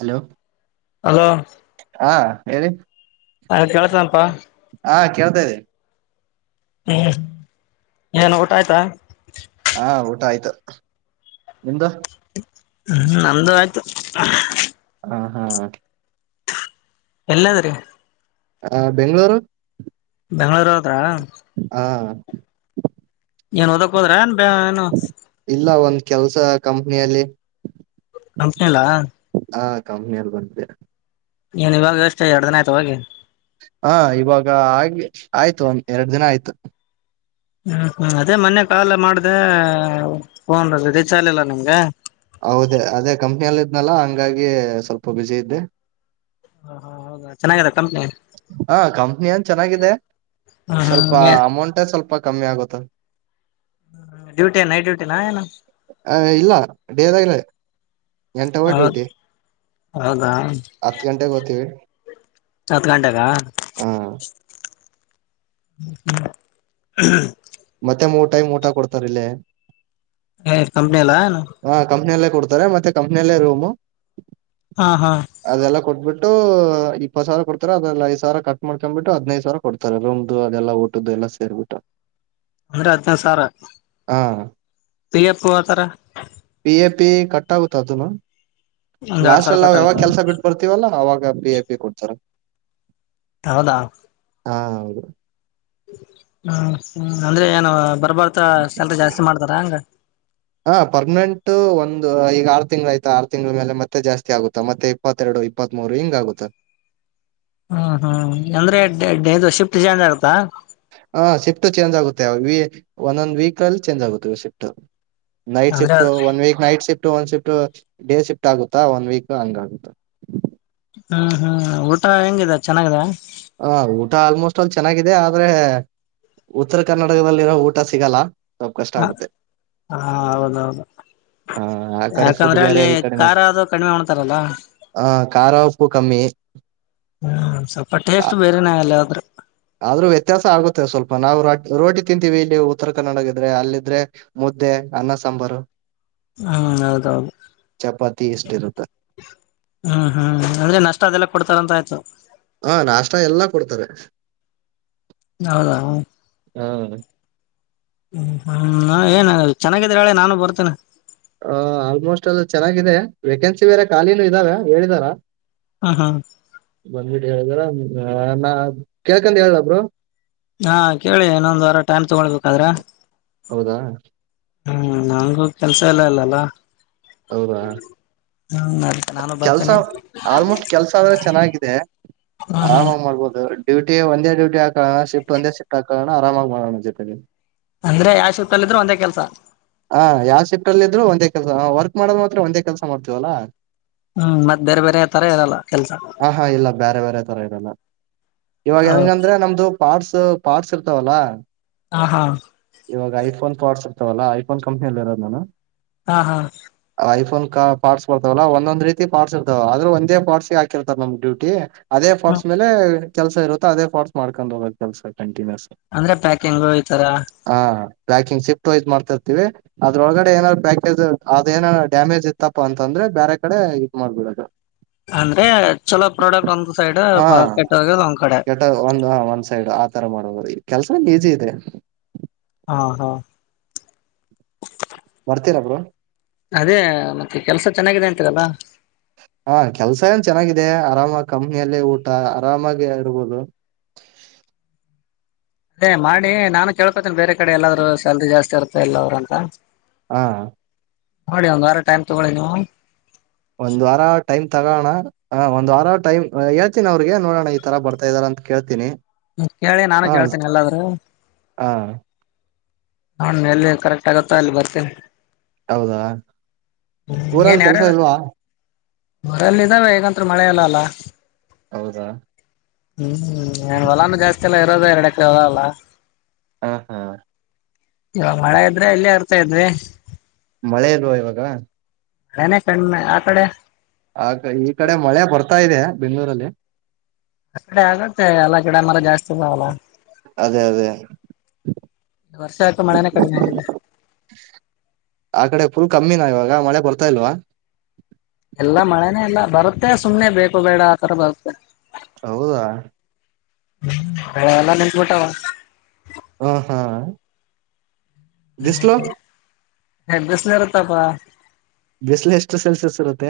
Hello hello ಹಾ ಹೇಳಿ ಹಾ ಕೇಳ್ಸ್ತಾನಪ ಹಾ ಕೇಳ್ತಾದೆ ಹ್ಮ್ ಏನ್ ಊಟ ಆಯ್ತಾ ಹಾ ಊಟ ಆಯ್ತು ನಿಮ್ದು ಹ್ಮ್ ನಮ್ದು ಆಯ್ತು ಹಾ ಹಾ ಎಲ್ಲದ್ರೀ ಆ ಬೆಂಗಳೂರು ಬೆಂಗಳೂರು ಹೋದ್ರಾ ಹಾ ಏನ್ ಓದಕ್ ಹೋದ್ರ ಏನ್ ಬ ಏನು ಇಲ್ಲ ಒಂದು ಕೆಲಸ ಕಂಪನಿಯಲ್ಲಿ ಕಂಪನಲ್ಲ ಹಾ ಕಮ್ಮನಿಯಲ್ಲಿ ಬಂತೆ ಏನ್ ಇವಾಗ ಎಷ್ಟ ಎರಡ್ನ ಆಯ್ತು ಹೋಗಿ ಹಾ ಇವಾಗ ಆ ಆಯ್ತು ಒಂದ್ ಎರಡ್ ದಿನ ಆಯ್ತು ಹ್ಮ್ ಹ್ಮ್ ಅದೇ ಮನ್ನೆ ಕಾಲ ಮಾಡ್ದ ಫೋನ್ ರಿಚಾರ್ಜ್ ನಿಮ್ಗೆ ಹೌದ ಅದೇ ಕಂಪ್ನಿಯಲ್ಲಿ ಇದ್ನಲ್ಲ ಹಂಗಾಗಿ ಸ್ವಲ್ಪ ಬ್ಯುಸಿ ಇದ್ದೆ ಹ ಹಾ ಹೌದಾ ಚೆನ್ನಾಗಿದೆ ಕಂಪ್ನಿ ಹಾ ಕಂಪ್ನಿ ನ್ ಚೆನ್ನಾಗಿದೆ ಹ್ಮ್ ಸ್ವಲ್ಪ ಹ್ಮ್ ಏನ್ ಅಮೌಂಟ್ ಸ್ವಲ್ಪ ಸ್ಪ ಕಮ್ಮಿ ಆಗುತ್ತ ಡ್ಯೂಟಿ ನೈಟ್ ಡ್ಯೂಟಿನಾ ಏನು ಆ ಇಲ್ಲ [unintelligible] ದಾ ಇಲ್ಲ ಎಂಟಾವ ಹೌದ ಡ್ಯೂಟಿ ಹೌದಾ ಹತ್ತು ಗಂಟೆಗೆ ಹೋಗ್ತೀವಿ ಹತ್ತು ಗಂಟೆಗ ಹ ಹ ಹ್ಮ ಮತ್ತೆ ಮೂರು ಟೈಮ್ ಊಟ ಕೊಡ್ತಾರಲ್ಲೇ ಹಯ್ತು ಕಂಪ್ನಿ ಎಲ್ಲಾ ಡ್ತ ಮೆ ಕಂಪ್ನಿಯಲ್ಲ ರೂಮು ಹಾ ಹಾ ಅದೆಲ್ಲ ಕೊಬಿಟ್ಟು ಇಪ್ಪತ್ ಸಾವಿರ ಕೊತಾರೆ ಅದ ಐದ್ವಿರ ಕಟ್ ಮಾಡ್ಕೊ್ಬಟ್ಟು ಹದಿನೈದು ಸಾವರ ಕೊತಾರೆ ರೂಮ್ದು ಅದೆಲ್ಲ ಊಟ್ದ ಎಲ್ಲ ಸೇರ್ಬಟ್ಟು [unintelligible] ಅಂದ್ರೆ ಹದ್ ನೈದು ಸಾವಿರ ಬಿ ಎಪ್ಪು ಆತರ ಪೇ ಕಟ್ಟಾವತದುುಮ್ಮ ಒಂದ್ ಎರಡ್ ಲಾಸ್ಟ್ ಸಾವಿರ ಅಲ್ಲಿ ನಾವ್ ಯಾವಾಗ ಕಟ್ಟಾಗುತ್ತೆ ಕೆಲ್ಸ ಬಿಟ್ಟ ಬರ್ತೀವಲ್ಲ ಅವಾಗ ಪಿ ಎ ಪಿ ಕೊಡ್ತಾರ ಹೌದಾ ಹಾ ಹೌದು ಹ್ಮ್ ಹ್ಮ್ ಅಂದ್ರೆ ಏನು ಬರ್ಬಾರತ ಶಲ್ ಜಾಸ್ತಿ ಮಾಡ್ತಾರ ಹಂಗ ಹ ಪರ್ಮನೆಂಟ್ ಒಂದು ಈಗ ಆರು ತಿಂಗಳ ಆಯ್ತಾ ಆರು ತಿಂಗಂಳ ಮೇಲೆ ಮತ್ತೆ ಜಾಸ್ತಿ ಆಗುತ್ತಾ ಮತ್ತೆ ಇಪ್ಪತ್ತೆರಡು ಇಪ್ಪತ್ತ್ ಮೂರು ಹಿಂಗ ಆಗುತ್ತೆ ಹ್ಮ್ ಹ್ಮ್ ಅಂದ್ರೆ ಇದು ಶಿಫ್ಟ್ ಚೇಂಜ್ ಆಗತಾ ಹಾ ಶಿಫ್ಟ್ ಚೇಂಜ್ ಆಗುತ್ತೆ ಒಂದೊಂದ್ ವೀಕ್ ಅಲ್ಲಿ ಚೇಂಜ್ ಆಗುತ್ತವೆ ಶಿಫ್ಟ್ ನೈಟ್ ಅಂದ್ರೆ shift one week night shift ಒಂದ್ ಶಿಫ್ಟ್ ಡೇ ಶಿಫ್ಟ್ ಆಗುತ್ತಾ ಒನ್ ವೀಕ್ ಹಂಗ ಆಗುತ್ತಾ ಹ್ಮ್ ಹ್ಮ್ ಊಟ ಹೆಂಗಿದೆ ಚೆನ್ನಾಗಾಗಿದೆ ಹ ಊಟ ಆಲ್ಮೋಸ್ಟ್ ಅಲ್ಲಿ ಚೆನ್ನಾಗಿದೆ ಆದ್ರೆ ಉತ್ತರ ಕರ್ನಾಟಕದಲ್ಲಿರೋ ಊಟ ಸಿಗಲ್ಲ ಸ್ವಲ್ಪ ಕಷ್ಟ ಹ ಆಗುತ್ತೆ ಹಾ ಹೌದೌದು ಆ ಆ ಕಡೆ ಫುಡ್ ಯಾಕಂದ್ರೆ ಬೇರೆ ಅಲ್ಲಿ ಖಾರ ಅದು ಕಡಿಮೆ ಹೊಣ್ತಾರಲ್ಲ ಹ ಖಾರ ಉಪ್ಪು ಕಮ್ಮಿ ಹ್ಮ ಸಪಟ್ಟ ಆದ್ರೂ ವ್ಯತ್ಯಾಸ ಆಗುತ್ತೆ ಸ್ವಲ್ಪ ನಾವು ರ ರೋಟಿ ತಿಂತೀವಿ ಇಲ್ಲಿ ಉತ್ತರ ಕನ್ನಡ ಇದ್ರೆ ಅಲ್ಲಿದ್ರೆ ಮುದ್ದೆ ಅನ್ನ ಸಾಂಬಾರು ಹ್ಮ ಹೌದೌದು ಚಪಾತಿ ಎಷ್ಟ ಇರುತ್ತೆ ಹ್ಮ್ ಹ್ಮ್ ಅಂದ್ರೆ ನಷ್ಟ ಅದೆಲ್ಲ ಕೊಡ್ತಾರಂತ ಆಯ್ತು ಹಾ ನಾಷ್ಟ ಎಲ್ಲಾ ಕೊಡ್ತವೆ ಹೌದೌ ಹಾ ಹ್ಮ್ ಹ್ಮ್ ನಾ ಏನ ಚೆನ್ನಾಗಿದ್ರೆ ಹೇಳಳೆ ನಾನು ಬರ್ತೇನೆ ಹ ಆಲ್ಮೋಸ್ಟ್ ಎಲ್ಲ ಚೆನ್ನಾಗಿದೆ ವೇಕೆನ್ಸಿ ಬೇರೆ ಖಾಲಿಿನೂ ಇದ್ದಾವೆ ಹೇಳಿದಾರಾ ಹ್ಮ್ ಹ್ಮ್ ಬಂದ್ಬಿಟ್ಟು ಹೇಳಿದರ ನಾ ಕೇಳ್ಕಂಡ ಹೇಳ್ದಬ್ರು ಹಾ ಕೇಳಿ ಇನ್ನೊಂದ್ ವಾರ ಟೈಮ್ ತಗೊಳ್ಬೇಕಾದ್ರೆ ಹೌದಾ ಹ್ಮ್ ನಂಗೂ ಕೆಲ್ಸ ಎಲ್ಲಾ ಇಲ್ಲಲ್ಲ ಹೌದ ಹ್ಮ್ ಅದಕ್ಕೆ ನಾನು ಕೆಲ್ಸ ಬರ್ತೇನಿ ಆಲ್ಮೋಸ್ಟ್ ಕೆಲ್ಸ ಆದ್ರೆ ಚೆನ್ನಾಗಿದೆ ಹ್ಮ್ ಹ್ಮ್ ಹಾ್ ಮಾಡ್ಬೋದು ಡ್ಯಟ ಒಂದ ಡ್ಯಟ ಹಾಕೋಣ ಶಿಫ್ಟ್ ಒಂದ ಶಿಫ್ಟ್ಾಕೋಣ ಆರಾಮಾಗಿ ಮಾಡೋಣ ಜೊತೆ ಅಂದ್ರೆ ಯಾವ ಶುತ್ತಲ್ಲ ಇದ್ರರು ಒಂದೇ ಕೆಲ್ಸ ಹ ಯಾವ್ ಶಿಫ್ಟ್ ಅಲ್ಲಿ ಇದ್ರು ಒಂದೇ ಕೆಲಸ ವರ್ಕ್ ಮಾಡೋದ್ ಮಾತ್ರ ಒಂದೇ ಕೆಲಸ ಮಾಡ್ತೀವಲ್ಲಾ ಹ್ಮ್ ಮತ್ತೆ ಬೇರೆ ಬೇರೆ ತರ ಇರಲ್ಲ ಕೆಲ್ಸ ರ ಇರಲ್ಲ ಇವಾಗ ಹೆಂಗಂದ್ರೆ ನಮ್ದು ಪಾರ್ಟ್ಸ್ ಪಾರ್ಟಸ್ ಇರ್ತಾವಲ್ಲ ಹಾ ಹಾ ಇವಾಗ ಐಫೋನ್ ಫಾಟ್ಸ್ ಇರ್ತವಲ್ಲ ಐಫೋನ್ ಕಂಪ್ನಿಯಲ್ಲಿ ಇರೋದು ನಾನು ಹಾ ಹಾ ಐಫೋನ್ ಕ ಪ್ಟ್ಸ್ ಬರ್ತವಲ್ಲ ಒಂದೊಂದ ರೀತಿ ಪಾರ್ಟಸ್ ಇರ್ತಾವ ಅವ ಆದ್ರ ಒಂದೇ ಪ್ಟ್ಸ್ಗೆ ಹಕಿರ್ತ ನಮ ್ಯೂಟಿ ಅದೇ ಫೋರ್ಸ್ ಮೇಲೆ ಕೆಲಸ ಇರುತ್ತ ಅದ ಫೋಸ್ ಮಾಡಕೊಂಡ್ ಹೋಗದದು ಕೆಲ್ಸ ಕಂಟಿನ್ಯೂಸ್ ಅಂದ್ರೆ ಪ್ಯಾಕಿಂಗ್ ಈ ತರ ಹ ಪ್ಯಾಕಿಂಗ್ ಶಫ್ಸ್ ಮಾಡ್ತಿರ್ತಿೀವಿ ಅದ್ರೊಳಗಡೆ ಏನಾದ್ ಪ್ಯಾಕೇಜ್ ಅ್ ಏನಾರ್ ಡ್ಯಾಮೇಜ್ ಇತ್ತಪ್ಪ ಅಂತಂದ್ರೆ ಬೇರೆ ಕಡೆ ಇ ಮಾಡ್ಬಿಡದು ಅಂದ್ರೆ ಚಲೋ ಪ್ರಾಡಕ್ಟ್ ಒಂದ್ ಸೈಡ್ ಹಾ ಕೆಟ್ಟೋಗದು ಒಂದ್ ಕಡೆ ಮಾಡ ಕೆಲಸ ಈಜಿ ಇದೆ ಹಾ ಹಾ ಮಾಡಡ್ತೀರಬ್ರು ಅದೇ ಮತ್ತೆ ಕೆಲ್ಸ ಚೆನ್ನಾಗಿದೆ ಅಂತೀರಲ್ಲ ಹಾ ಕೆಲ್ಸ ಏನ್ ಚೆನ್ನಾಗಿದೆ ಆರಾಮ ಕಮ್ಮಿಯಲ್ಲೇ ಊಟ ಆರಾಮಾಗಿ ಇರ್ಬೋದು ಅದೇ ಮಾಡಿ ನಾನು ಕೇಳ್ಕೊತೇನಿ ಬೇರೆ ಕಡೆ ಎಲ್ಲಾದ್ ಸ್ಯಾಲ್ರಿ ಜಾಸ್ತಿ ಇರುತ್ತ ಇಲ್ಲ ಅವ್ರ ಅಂತ ಹಾ ನೋಡಿ ಒಂದ್ ವಾರ ಟೈಮ್ ತಗೊಳ್ಳಿ ನೀವು ಒಂದ್ ವಾರ ಟೈಮ್ ತಗೋಣ ಒಂದ ವಾರ ಟೈಮ್ ಹೇಳ್ತೀನಿ ಅವ್ರಿಗೆ ನೋಡೋಣ ಈ ತರ ಬರ್ತಾ ಇದ್ದಾರೆ ಅಂತ ಕೇಳ್ತೀನಿ ಕೇಳಿ ನಾನು ಹ ಕೇಳ್ತೇನೆ ಎಲ್ಲಾದರು ಹ ನಾನು ಎಲ್ಲಿ ಕರೆಕ್ಟ್ ಆಗತ್ತ ಅಲ್ಲಿ ಬರ್ತೇನೆ ಹೌದಾ ಊರಲ್ಲಿ ಕೆಲ್ಸ ಇಲ್ವಾ ಊರಲ್ಲ ಇದಾವೆ ಹಗಂತ ಮಳೆ ಎಲ್ಲ ಅಲ್ಲ ಹೌದಾ ಹ್ಮಂ ಹೊಲಾನು ಜಾಸ್ತಿ ಅಲ್ಲ ಇರೋದ ಎರಡಕರೆ ಹೊಲ ಅಲ್ಲ. ಹಾ ಹಾ. ಇವಾಗ ಮಳೆ ಇದ್ರೆ ಇಲ್ಲೆ ಇರ್ತಾ ಇದ್ವಿ. ಮಳೆ ಇಲ್ವಾ ಇವಾಗ. ಹಳನ ಕಣ್ಮೆ ಆ ಕಡೆ ಆ ಈ ಕಡೆ ಮಳೆ ಬರ್ತಾ ಇದೆ ಬೆಂಗ್ಳೂರಲ್ಲಿ ಕಡೆ ಆಗತ್ತೆ ಎಲ್ಲ ಗಿಡ ಮರ ಜಾಸ್ತಿ ಇದ್ದಾವಲ್ಲ ಅದೇ ಅದೇ ವರ್ಷ ಆಯ್ತು ಮಳೆನೇ ಕಡಿಮೆ ಆಗಿದೆ ಆ ಕಡೆ ಪುಲ್ ಕಮ್ಮಿ ನ ಬಾಗ ಮಳೆ ಬರ್ತಾ ಇಲ್ವಾ ಎಲ್ಲಾ ಮಳೆನೇ ಇಲ್ಲ ಬರುತ್ತೆ ಸುಮ್ನೆ ಬೇಕು ಬೇಡ ಆತರ ಬರುತ್ತೆ ಹೌದಾ ಎಲ್ಲ ನಿನ್ತ್ ಬಿಟ್ಟಾವ ಹ ಹಾ ದಿಸಲ ಹೇ ಬಿಸಿಲು ಇರುತಪ್ಪ. ಬಿಸಲು ಎಷ್ಟು ಸೆಲ್ಸಿಯಸ್ ಇರುತ್ತೆ.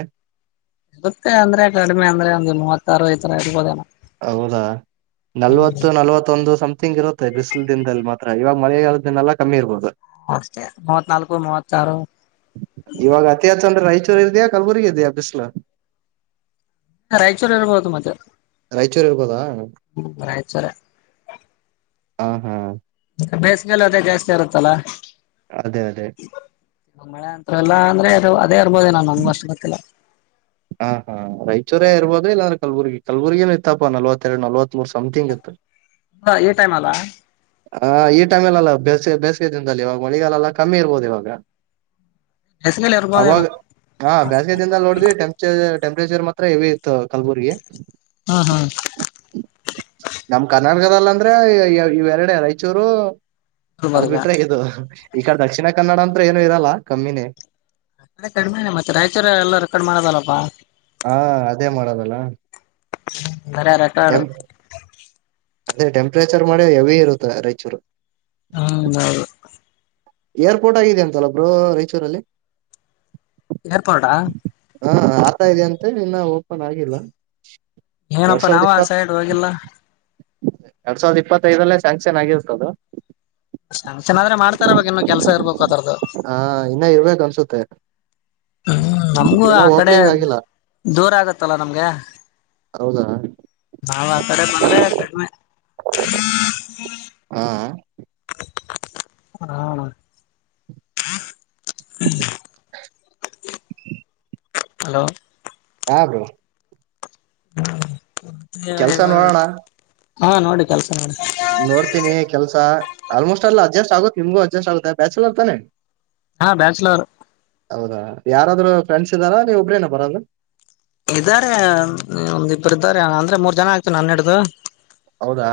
ಇವತ್ತೆ ಅಂದ್ರೆ ಕಡಿಮೆ ಅಂದ್ರೆ ಒಂದು ಮೂವತ್ತಾರು ಈ ತರ ಇರ್ಬೋದೇನೋ. ಹೌದಾ ನಲ್ವತ್ತು ನಲ್ವತ್ತೊಂದು ಸಂಥಿಂಗ್ ಇರುತ್ತೆ ಬಿಸಿಲು. ದಿನದಲ್ಲಿ ಮಾತ್ರ ಇವಾಗ ಮಳೆಗಾಲ ಇದೆನಲ್ಲ ಕಮ್ಮಿ ಇರ್ಬೋದು. ಅಷ್ಟೇ ಮೂವತ್ನಾಲ್ಕು ಮೂವತ್ತಾರು. ಇತರ ಇದೆಯ ಕಲ್ಬುರ್ಗಿ ಇದೆಯ ಬಿಸಿಲು. ರಾಯಚೂರು ಇರಬಹುದು ಮತ್ತೆ. ರಾಯಚೂರು ಇರ್ಬೊದ. ಸರೆ. ಹಾ ಹಾ. ಬೇಸಗೆಲು ಅದೇ ಜಾಸ್ತಿ ಇರುತ್ತಲ್ಲಾ. ಅದೇ ಅದೇ. ಮಳೆ ಅಂತ್ರು ಅಲ್ಲ ಅಂದ್ರೆ ಅದು ಅದೇ ಇರ್ಬೋದೇನೋ ನಂಗೂ ಅಷ್ಟು ಗೊತ್ತಿಲ್ಲ. ಹಾ ಹಾ ರಾಯಚೂರೇ ಇರ್ಬೋದು ಇಲ್ಲಾಂದ್ರೆ ಕಲ್ಬುರ್ಗಿ ಕಲ್ಬುರ್ಗಿನು ಇತ್ತಪ್ಪಾ ನಲ್ವತ್ತೆರಡು ನಲವತ್ಮೂರು ಸಂಥಿಂಗ್ ಇತ್ತು. ಅಬ್ಬಾ ಈ ಟೈಮಲ್ಲಾ. ಹಾ ಈ ಟೈಮಲಲ್ಲ ಬೇಸಗೆ ಬೇಸಿಗೆ ದಿನದಲ್ಲಿ ಇವಾಗ ಮಳಿಗಾಲ ಅಲ್ಲ ಕಮ್ಮಿ ಇರ್ಬೋದು ಇವಾಗ. ಬೇಸಿಗೆಲಿ ಅವಾಗ ಇರ್ಬೋದೇನೋ ಹಾ ಬ್ಯಾಸಗೆ ದಿನದಲ್ಲಿ ನೋಡಿದ್ವಿ ಟೆಂಪರೇಚರ್ ಮಾತ್ರ ಹೆವಿ ಇತ್ತು ಕಲ್ಬುರ್ಗಿ. ಹ್ಮ್ ಹ್ಮ್ ನಮ್ ಕರ್ನಾಟಕದಲ್ಲಿ ಅಂದ್ರೆ ಇವೆರಡೆ ರಾಯಚೂರು. ಅದ್ ಗುಲ್ಬರ್ಗ ಬಿಟ್ರೆ ಇದು ಈ ಕಡೆ ದಕ್ಷಿಣ ಕನ್ನಡ ಅಂತ್ರು ಏನು ಇರಲ್ಲ ಕಮ್ಮಿನೇ. ಅದೆ ಕಡಿಮಿನೆ ಮತ್ತೆ ರಾಯಚೂರು ಎಲ್ಲಾರೂ ಕಡಿಮೆ ಆಗೋದಲಪ್ಪಾ. ಹಾ ಅದೇ ಮಾಡೋದಲ್ಲ. ಬರೆ ರೆಕಾರ್ಡ್. ಅದೆ ಟೆಂಪ್ರೇಚರ್ ಮಾಡೇ ಹೆವಿ ಇರುತ್ತೆ ರಾಯಚೂರು. ಹೌದೌದು. ಏರ್ಪೋರ್ಟ್ ಆಗಿದೆ ಅಂತಲ್ಲ ಬ್ರೊ ರಾಯಚೂರಲ್ಲಿ. ಏರ್ಪೋರ್ಡಾ. ಹಾ ಆಗ್ತಾ ಇದೆ ಅಂತೆ ಇನ್ನ ಓಪನ್ ಆಗಿಲ್ಲ. ಏನಪ್ಪಾ ನಾವ ಆ ಸೈಡ್ ಹೋಗಿಲ್ಲ. ಎರೆಡುಸಾವಿರದ ಇಪ್ಪತ್ತೈದರಲ್ಲೆ ಸ್ಯಾಂಕ್ಷನ್ ಆಗಿರುತದು. [unintelligible] ಚೆನ್ನಾಗಾದ್ರೆ ಮಾಡ್ತಾರೆ ಅವಾಗ ಇನ್ನು ಕೆಲ್ಸ ಇರ್ಬೇಕು ಅದರ್ದು. ಹಾ ಇನ್ನ ಇರ್ಬೇಕ ಅನ್ಸುತ್ತೆ. ಹ್ಮ್ ನಮ್ಗೂ ಇನ್ನ ಆ ಕಡೆ ಓಪನಿಂಗ್ ಆಗಿಲ್ಲ ದೂರ ಆಗತ್ತಲ್ಲ ನಮ್ಗೆ. ಹೌದಾ ನಾವು ಆ ಕಡೆ ಬಂದ್ರೆ ಕಡಿಮೆ. ಹಾ. ಹಾ ಹ ಹಲೋ ಹಬ್ರೋ ಕೆಲ್ಸ ನೋಡೋಣ [unintelligible] ಹಾ ನೋಡಿ ಕೆಲ್ಸ ನೋಡಿ. ನೋಡ್ತೀನಿ ಕೆಲ್ಸ ಆಲ್ಮೋಸ್ಟ್ ಆಲ್ ಅಡ್ಜಸ್ಟ್ ಆಗುತ್ತೆ ನಿಮ್ಗೂ ಅಡ್ಜಸ್ಟ್ ಆಗುತ್ತೆ ಬ್ಯಾಚುಲರ್ತಾನೆ. ಹಾ ಬ್ಯಾಚುಲರ್. ಹೌದಾ ಯಾರಾದ್ರರು ಫ್ರೆಂಡ್ಸ್ ಇದ್ದಾರಾ ನೀವ್ ಒಬ್ರೆನಾ ಬರೋದು. ಇದ್ದಾರೆ ಒಂದಿಬ್ಬರು ಇದ್ದಾರೆ ಅಂದ್ರೆ ಮೂರ್ ಜನ ಆಗ್ತಾರೆ ನನ್ನಿಡಿದು. ಹೌದಾ.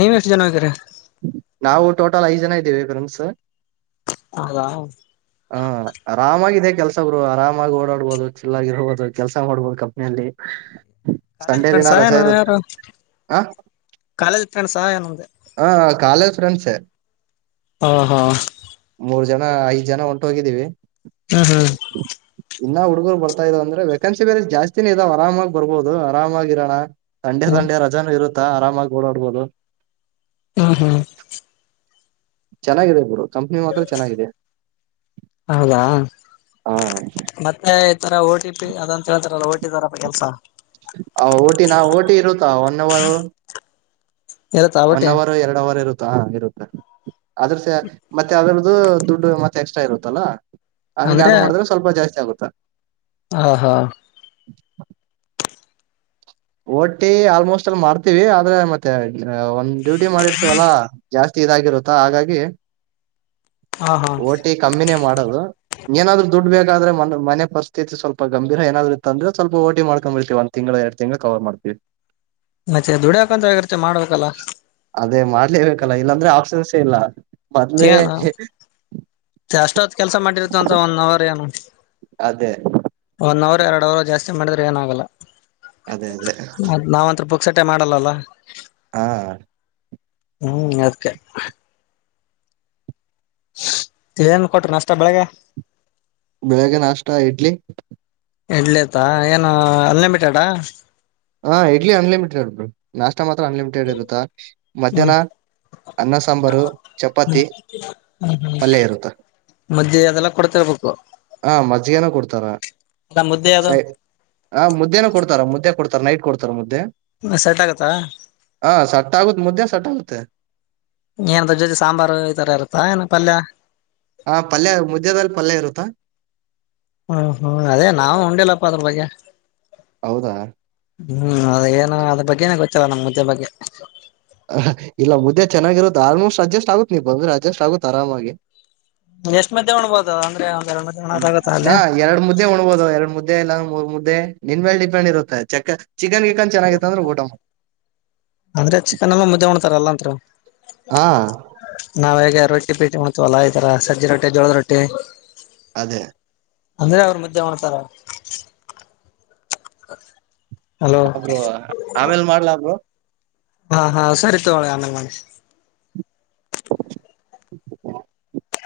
ನೀವ್ ಎಷ್ಟು ಜನ ಹೋಗ್ಯಾರೆ. ನಾವು ಟೋಟಲ್ ಐದ್ ಜನ ಇದ್ದೇವಿ ಫ್ರೆಂಡ್ಸು. ಹೌದಾ ಹ ಆರಾಮಾಗಿದೆ. ಕೆಲ್ಸ ಬ್ರೊ ಆರಾಮಾಗಿ ಓಡಾಡ್ಬಹುದು ಚಿಲ್ಲಾಗಿರ್ಬಹುದು ಕೆಲ್ಸ ಮಾಡ್ಬೋದು ಕಂಪನಿಲಿ. ಕಾಲೇಜ್ ಫ್ರೆಂಡ್ಸ ಏನು ಯಾರು ಆ ಕಾಲೇಜ್ ಫ್ರೆಂಡ್ಸ ಏನಂದೆ ಹಾ ಕಾಲೇಜ್ ಫ್ರೆಂಡಸರ್ ಹಾ ಹಾ ಮೂರ್ ಜನ ಐದ್ ಜನ ಹೊಂಟು ಹೋಗಿದ್ದೀವಿ ಹ್ಮ್ ಹ್ಮ್ ಇನ್ನ ಹುಡುಗರು ಬರ್ತಾ ಇದವ ಅಂದ್ರೆ ವೇಕೆನ್ಸಿ ಬೇರೆ ಜಾಸ್ತಿನ ಇ ಇದಾವ ಆರಾಮಾಗಿ ಬರ್ಬಹುದು ಆರಾಮಾಗಿರೋಣ ತಂಡೆ ಹ್ಮ್ ತಂಡೆ ರಜಾನೂ ಇರುತ್ತಾ ಆರಾಮಾಗಿ ಓಡಾಡ್ಬೋದು ಹಾ ಹಾ ಚೆನ್ನಾಗಿದೆ ಬುರು ಕಂಪ್ನಿ ಮಾತ್ರ ಚೆನ್ನಾಗಿದೆ ಹೌದಾ ಹಾ ಮತ್ತೆ ರ ಟಿ ಪಿ ಅದಂತ ಹೇಳ್ತಾರಲ್ಲ ಟಿ ತರಪ್ಪ ಕೆಲ್ಸ ಹ ಓಟಿ ನಾ ಓಟಿ ಇರುತ್ತಾ ಒನ್ ಅವರ್ ಇರುತ್ತಾ ಒನ್ ಓಟಿ ಅವರ್ ಎರಡು ಅವರ್ ಇರುತ್ತ ಹ ಇರುತ್ತೆ ಆದ್ರಸ ಮತ್ತೆ ಅದ್ರ್ದು ದುಡ್ಡು ಮತ್ತೆ ಎಕ್ಸ್ಟ್ರ ಇರುತ್ತಲ್ಲಾ ಹಂಗಗೆ ಆಡು ಮಾಡಿದ್ರೆ ಸ್ವಲ್ಪ ಜಾಸ್ತಿ ಆಗುತ್ತಾ ಹಾ ಹಾ ಓಟಿ ಆಲ್ಮೋಸ್ಟ್ ಎಲ್ ಮಾಡ್ತೀವಿ ಆದ್ರೆ ಮತ್ತೆ ಒಂದ್ ಡ್ಯೂಟಿ ಮಾಡಿರ್ತವಲ್ಲಾ ಜಾಸ್ತಿ ಇದಾಗಿರುತ್ತ ಹಾಗಾಗಿ ಹ ಹಾ ಓಟಿ ಕಮ್ಮಿನೇ ಮಾಡೋದು ಏನಾದ್ರು ಡ್ ಬೇಕಾದ್ರೆ ಮನೆ ಪರಿಸ್ಥಿ ಸ್ವಲ್ ಗಭೀರ ಏನಾದರು ಅಂದ್ರ ಸ್ವಲ್ಪ ಓಟ ಮಾಡ್ಕೊಂಬಿರ್ತಿ ಒ್ ತಿಂಗಳ ಎರ ತಿಂಗ್ ಕವರ್ ಮಾಡ್ತೀವಿ ಮತ್ತೆ ದುಡಿಯಕಂತ ಹೋಗಿರ್ತಿ ಮಾಡ್ಬೇಕಲ್ಲ ಅದೇ ಮಾಡ್ಲೇಬೇಕಲ್ಲ ಇಲ್ಲಾಂದ್ರೆ ಆಕ್ಸನ್ ಲ್ಲ ಏನು ಎಷ್ಟೊತ್ ಕೆಲ್ಸ ಮಾಡಿರ್ತ ಅಂತ ಒಂದ ಅವರ ಏನು ಅದೇ ಒಂದು ಅವರ್ ಎರಡು ಅವರ್ ಜಾಸ್ತಿ ಮಾಡಿದೆ ಏನಾಗಲ್ಲ ಅದೇ ಅದೇ ಎಸಟೆ ಮಾಡಲ್ಲಲ್ಲ ಹಾ ಹ್ಮ್ ಅದ್ಕ ಏಏನ್ ಕೊಟರು ಅಷ್ಟ ಬೆಳಗ್ ಬೇಗನ್ ನಷ್ಟಾ ಇಡ್ಲಿ ಇಡ್ಲಿತ ಏನು ಅನ್ಲಿಮಿಟೆಡಾ ಹಾ ಇಡ್ಲಿ ಅನ್ಲಿಮಿಟೆಡ್ಬ ನಾಸ್ ತ್ರ ಅನ್ಲಿಮಿಟೆಡ್ ಇರುತ್ತ ಮಧ್ಯಾಹ್ನ ಅನ್ನ ಸಾಂಬಾರು ಚಪಾತಿ ಹ್ಮ್ ಹ್ಮ್ ಮತ್ತೆ ಅದೆಲ್ಲ ಕೊಡ್ತಿರ್ಬೇಕು ಹಾ ಮಜ್ಜಿಗೆನ ಕೊಡ್ತ ಅಲ್ಲ ಮುದ್ದೆ ಅದು ಸ ಹ ಮುದ್ದೆನ ಕೊಡ್ತಾರ ಮುದ್ದೆ ಕೊಡ್ತಾರ ನೈಟ್ ಕೊಡ್ತಾರ ಮುದ್ದೆ ಸೆಟ್ ಆಗತ್ತಾ ಅದೇ ಹ ಸಟ್ ಆಗುತ್ತ ಮುದ್ದೆ ಸಟ್ ಆಗುತ್ತೆ ಏನ ಆದರ ಜೊತೆ ಸಾಂಬಾರು ಈ ತರ ಇರುತ್ತಾ ಏನ ಪಲ್ಯ ಹಾ ಪಲ್ಯ ಮುದ್ದದಲ್ಲಿ ಪಲ್ಯ ಇರುತ್ತಾ ಹ್ಮ್ ಹ್ಮ್ ಅದೇ ನಾವು ಉಂಡಲ್ಲಪ್ಪ ಅದ್ರ ಬಗ್ಗೆ ಹೌದಾ ಹ್ಮ್ ಅದ ಏನ ಅದ ಬಗ್ಗೆನ ಗೊತ್ತಲ್ಲ ನಮ್ ಮುದ್ದೆ ಬಗ್ಗೆ ಹ ಇಲ್ಲ ಮುದ್ದೆ ಚೆನ್ನಾಗಿರೋದು ಆಲ್ಮೋಸ್ಟ್ ಅಡ್ಜಸ್ಟ್ ಆಗುತ್ತ ನೀವ್ ಬಂದ್ರೆ ಅಡ್ಜಸ್ಟ್ ಆಗುತ್ತತ್ ಆರಾಮಾಗಿ ಎಷ್ಟ ಮಧ್ಯೆಣ್ಬಹದು ಅ ಅಂದ್ರೆ ಉಣದಾಗತ್ತ ಹ ಅಲ್ಲಿ ಎರಡ್ ಮುದ್ದೆ ಉಣಬಹದು ಎರಡ್ ಮುದ್ದೆ ಮುದ್ದೆ ನಿನ್ ಮೇಲೆ ಡಿಪೆಂಡ್ ಇರುತ್ತೆ ಚ ಚಿಕನ್ ಚಿಕನ್ ಚೆನ್ನಾಗಿತ್ತ ಅಂದ್ರೆ ಊಟಮ್ಮ ಅಂದ್ರೆ ಚಿಕನ್ಮ್ಮ ಮುದ್ದೆ ಹೊಣ್ತಾರಲ್ಲಂ ಹಾ ನಾವ್ ಹೇಗೆ ರಿ ರೊಟ್ಟಿ ಪೇಟೆ ಮಾಡ ಅ ಎಲ್ಲಾ ಈ ತರ ಸಜ್ಜೆ ರೊಟ್ಟಿ ಜೋಳದ ರೊಟ್ಟಿ ಅದೇ ಅಂದ್ರೆ ಅವ್ರ ಮುದ್ದೆ ಮಾಡ್ತಾರೆ ಹ ಬ್ರೋ ಆಮೇಲ್ ಮಾಡ್ಲಾ ಬ್ರೋ ಹಾ ಹಾ ಸರಿ ತಕೊಳ್ಳಿ ಆಮೇಲೆ ಮಾಡ್ರಿ [unintelligible]